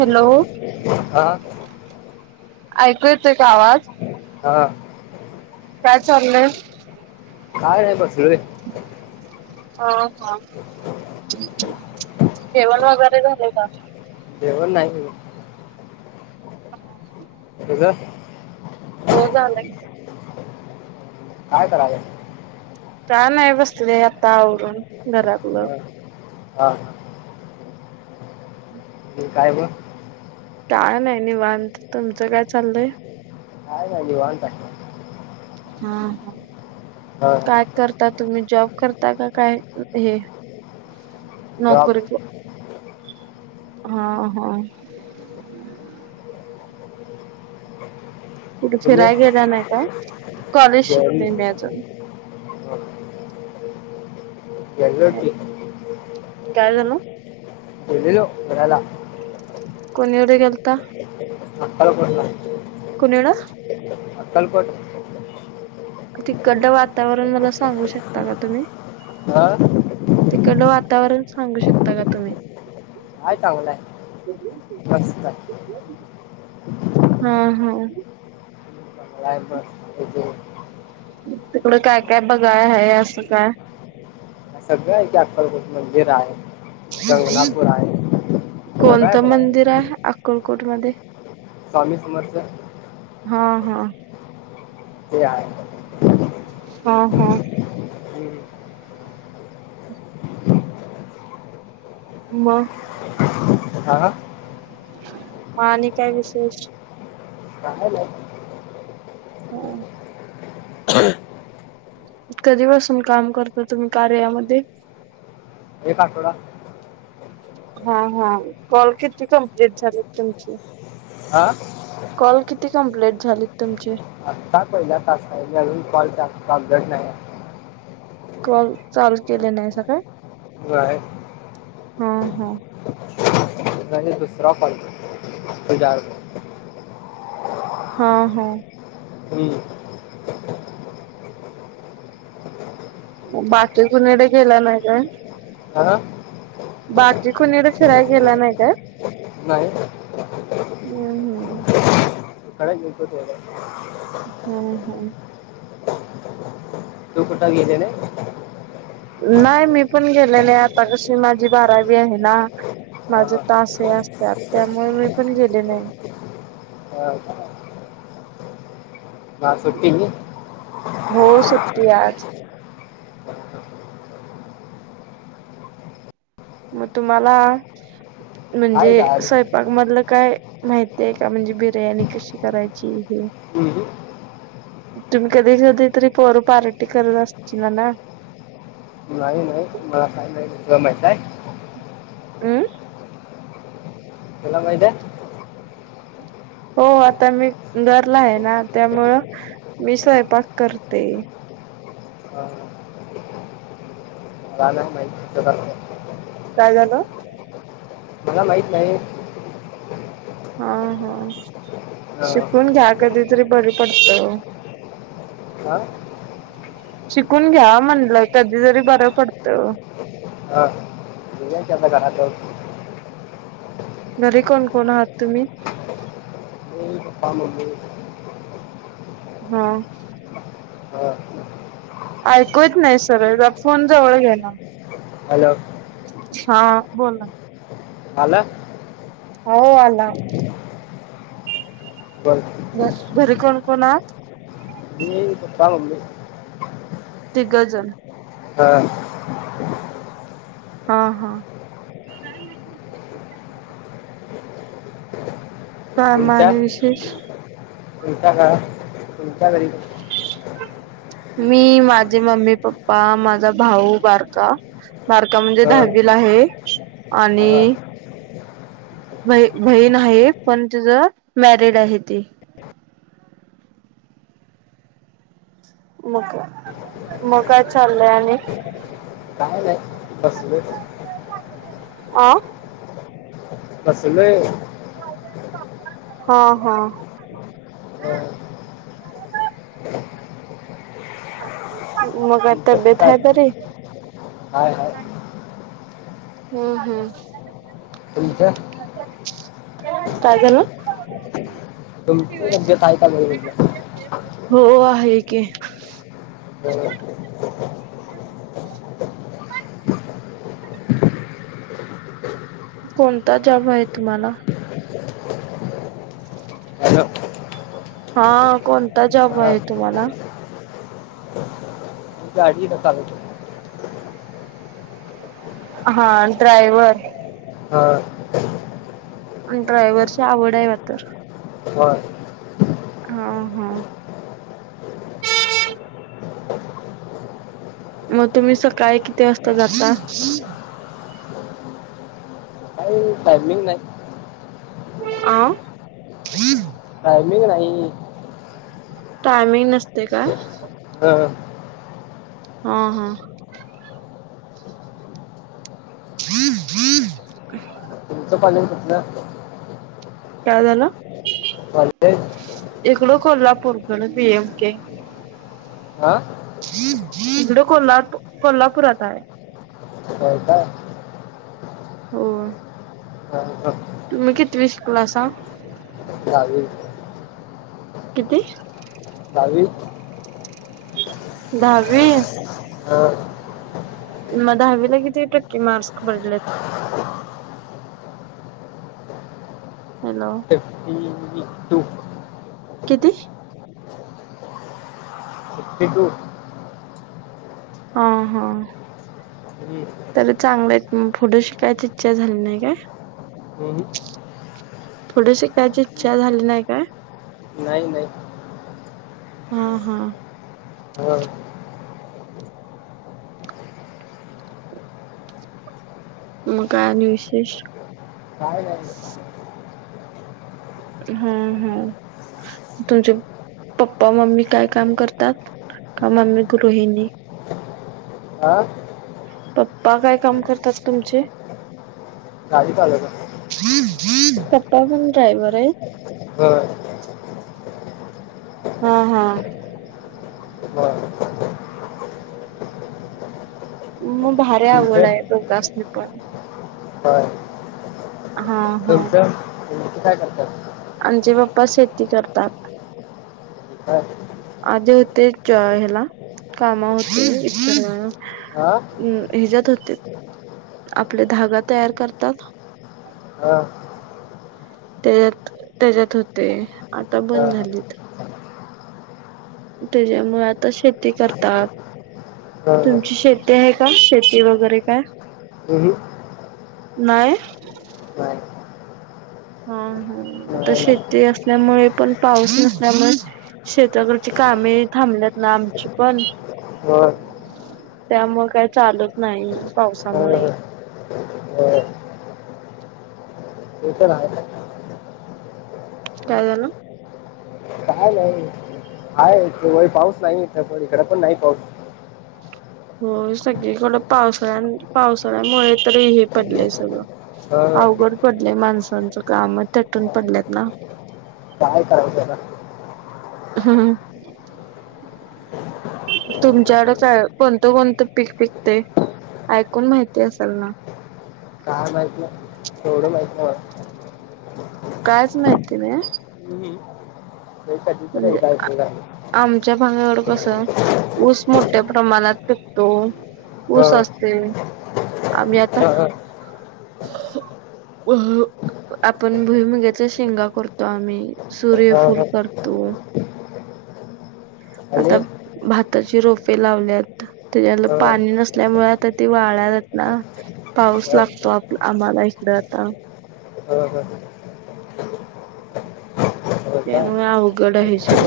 Hello हा ऐकू येतोय का आवाज हा काय चाललंय काय नाही बसलेलो ह हा जेवण वगैरे झाले का तेवण नाही ह कसं हो झाला काय कराले का नाही बसते र आता आवरून घरातलं हा हा काय ब काय नाय निवांत तर तुमचं काय चाललंय काय नाहीलव वाता हा ह हा काय कर ता तुम्ही जॉब करता का काय हे जॉब नोकरी हा होा तुठे तुम्ही फिरायला गेला नाही काय कॉलेज जेवली शिकते मी हा. अजून एलोट काय झाण एलो कला कोणी एवढे गेलता मप कोणीला कलपत तििकड्ड वातावरण मला सांगू शकता का तुम्ही हह तिकड वातावरण सांगू शकता का तुम्ही आयटांग हम् हम य बास क तिकडं काय काय बघाय आहे असं काय सगळं आहे अक्कलकोट मंदिर आहे गंगनापूर आहे सगळं आहे कोणतं मंदिर बघायला आहे अक्कलकोट मध्ये स्वामी समर्थ हा हा ते हा हा हम्म. म हा मा आणि काय विशेष काले हो कधीपासून काम करता तुम्ही कार्यामध्ये एकेतकोड हा हा कॉल किती कम्प्लीट झालीत तुमची हा कॉल किती कम्प्लेट झालेत तुमचे? आत्ता पहिल्या तास आहेजे अजून कॉल घट नाही. कॉल चालू केले नाहीसा काय? बरंय हो हो दुसरा फल तुजार [unintelligible] हा हा हम्म बाकी कुनीडे गेला नाय काय? हा बाकी कुणीकडं फिराय गेला नाय का? नाही. हम् हम्म का गतत [inaudible] हम् हम तू कुठं गेलेले? नाही मी पण गेलेले आता जशी माझी बारावी हाय ना माझे हा, तास हे असतात. त्यामुळे मी पण गेले नाय ह का [inaudible] आज सुट्टी? हो सुट्टी आहे. मग तुम्हाला आहे का आज म्हणजे- बाग मधलं काय माहिती आहे का म्हणजे बिर्याणी कशी करायची हे? हम्म. तुम्ही कधी कधी तरी पोर पार्टी करत असचीला ना? नाही नाही [inaudible] [unintelligible] अमम केला महितय? हो आता मी धरला आहे ना त्यामुळं मी स्वयंपाक करते. ह [inaudible] का माहि [unintelligible] [inaudible] काय झालं? मला माहित नाही. हा हा हा. शिकून घ्या कधीतरी बरं पडत. का? शिकून घ्या म्हणलं कधी तरी बरं पडतं. हा केला की आता घरातल्यांनी [unintelligible] घरी कोण कोण आहात तुम्ही? पपा मम्मी हा हा ऐकूत येत नाय सरळ फोन जवळ घ्या ना हॅलो! हा बोला आला हो हो आला. बोल घ घरी कोण कोण आहात? मी पपा मम्मी तिघजनं? हा हा हा काय म्हण का माणे विशेष तुलचा का तुलचा घरी [inaudible] मी माझे मम्मी पप्पा माझा भाऊ बारका बारका म्हणजे हां दहावीला आहे आणि हा बहीण आहे पण तुझ मॅरिड आहे ती मग काय चाललय आणि काय नाही बसलोय आ बसलोय हा हा हम मग काय तब्बेत हाय बरी हाय हाय हम्म हम्म तुमचं काय झालं तुमच सध्या काय चालू हाय म्हटलं हो आहे की हो हम् कोणता जॉब आहे तुम्हाला हॅलो हा कोणता जॉब हां आहे तुम्हाला मी गाडी एकाची चालवतो हा ड्रायवर हा ड्रायव्हरची आवड आहे वाटतं व्हय ह ह मग तुम्ही सकाळी किती वाजता जाता काय टायमिंग नाही आ टायमिंग नाही टायमिंग नसते काय हम हा हा हम हम झोप आली का तुला काय झालं कॉलेज इकडं कोल्हापूरकडे पीएम के हां इकडं कोल्हा कोल्हापुरात आहे होय काय हो हम ह तुम्ही कितीवी शिकलासां चालू आहे किती चावी दहावी हा मग दहावी ला किती टक्के मार्क्स पडलेत हॅलो फिफ्टी टू किती तकू हा हा हम् तर चांगलंय पुढं शिकायची इच्छा झाली नाही काय थोडीशी कायची इच्छा झाली नाही का नाही नाही हा हा हा म काय आणि विशेष काय नाही हा हा तुमचे पप्पा मम्मी काय काम करतात का मम्मी गृहिणी आह पप्पा काय काम करतात तुमचे काही चाले का पप्पा पण ड्रायव्हर आहे हा हा हा बर मग भारी आवड आहे दोगासणी पण ह हा हा तुम्ही काय करतात आंमचे पप्पा शेती करतात हा आज होते जय हला काम होते श हां हम् हिच्यात होते आपले धागा तयार करतात हा त्याच्यात त्याच्यात होते आता हां बंद झालेत त्याच्यामुळे आता शेती करतात हां तुमची शेती आहे का शेती वगैरे काय हे नाहीय नाही हा हा आता नाही नाही शेती असल्यामुळे पण पाऊस नसल्यामुळे शेेतकडची कामे थांबल्यात ना आमची पण हो त्यामुळे काही चालत नाही पावसामुळे बरं बरं. ते तर ना राजला काय नाही हाय त व पाऊस नाहीथ इकडे पण नाही पाऊस हो सगळीकडं पावसाळ्या पावसाळ्यामुळे हे पडलंय सगळं हां अवघड पडले माणसांचं काम चटून पडलेत ना काय काय? हा. तुमच्याकड काय कोणतं कोणतं पीक पिकते ऐकून माहिती असेल ना. काय माहित नाही एवढं माहित नाही म कायच माहिती ना. हम्. म्हणजे आमच्या भागावरड कसं. ऊस मोठ्या प्रमाणात पिकतो ऊस हं, असते. आम्ही आता हं, अ आपण भुईमुग्याचा शेंगा करतो आम्ही हं, हं, सूर्यफुल हं. करतो. [unintelligible] आता भाताची रोपे लावल्यात. त्याच्यालं हं, पाणी नसल्यामुळे आता ते वाळतात ना. हं, पाऊस लागतो आप आम्हाला इकड आता ह हा. तेणु आ उघड हसग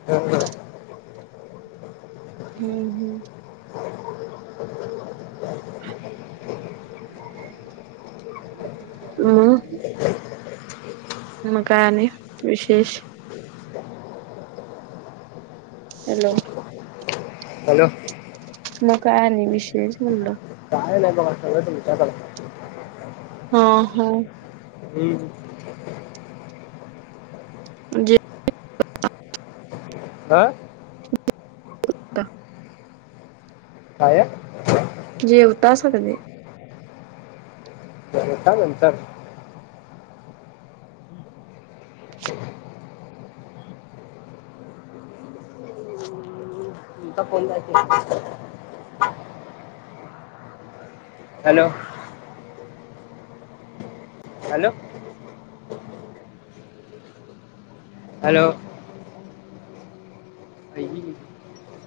ह. हम् हम्. हम्. म म काने विशेष हॅलो. हॅलो मग काय नाही विशेष म्हणलं. म सगळे तुमच्या कलाचे ह होा. हम्. जेवता हां [unintelligible] काय? अ. जे उताार सते गंतर ोन हॅलो. हॅलो हॅलो आई.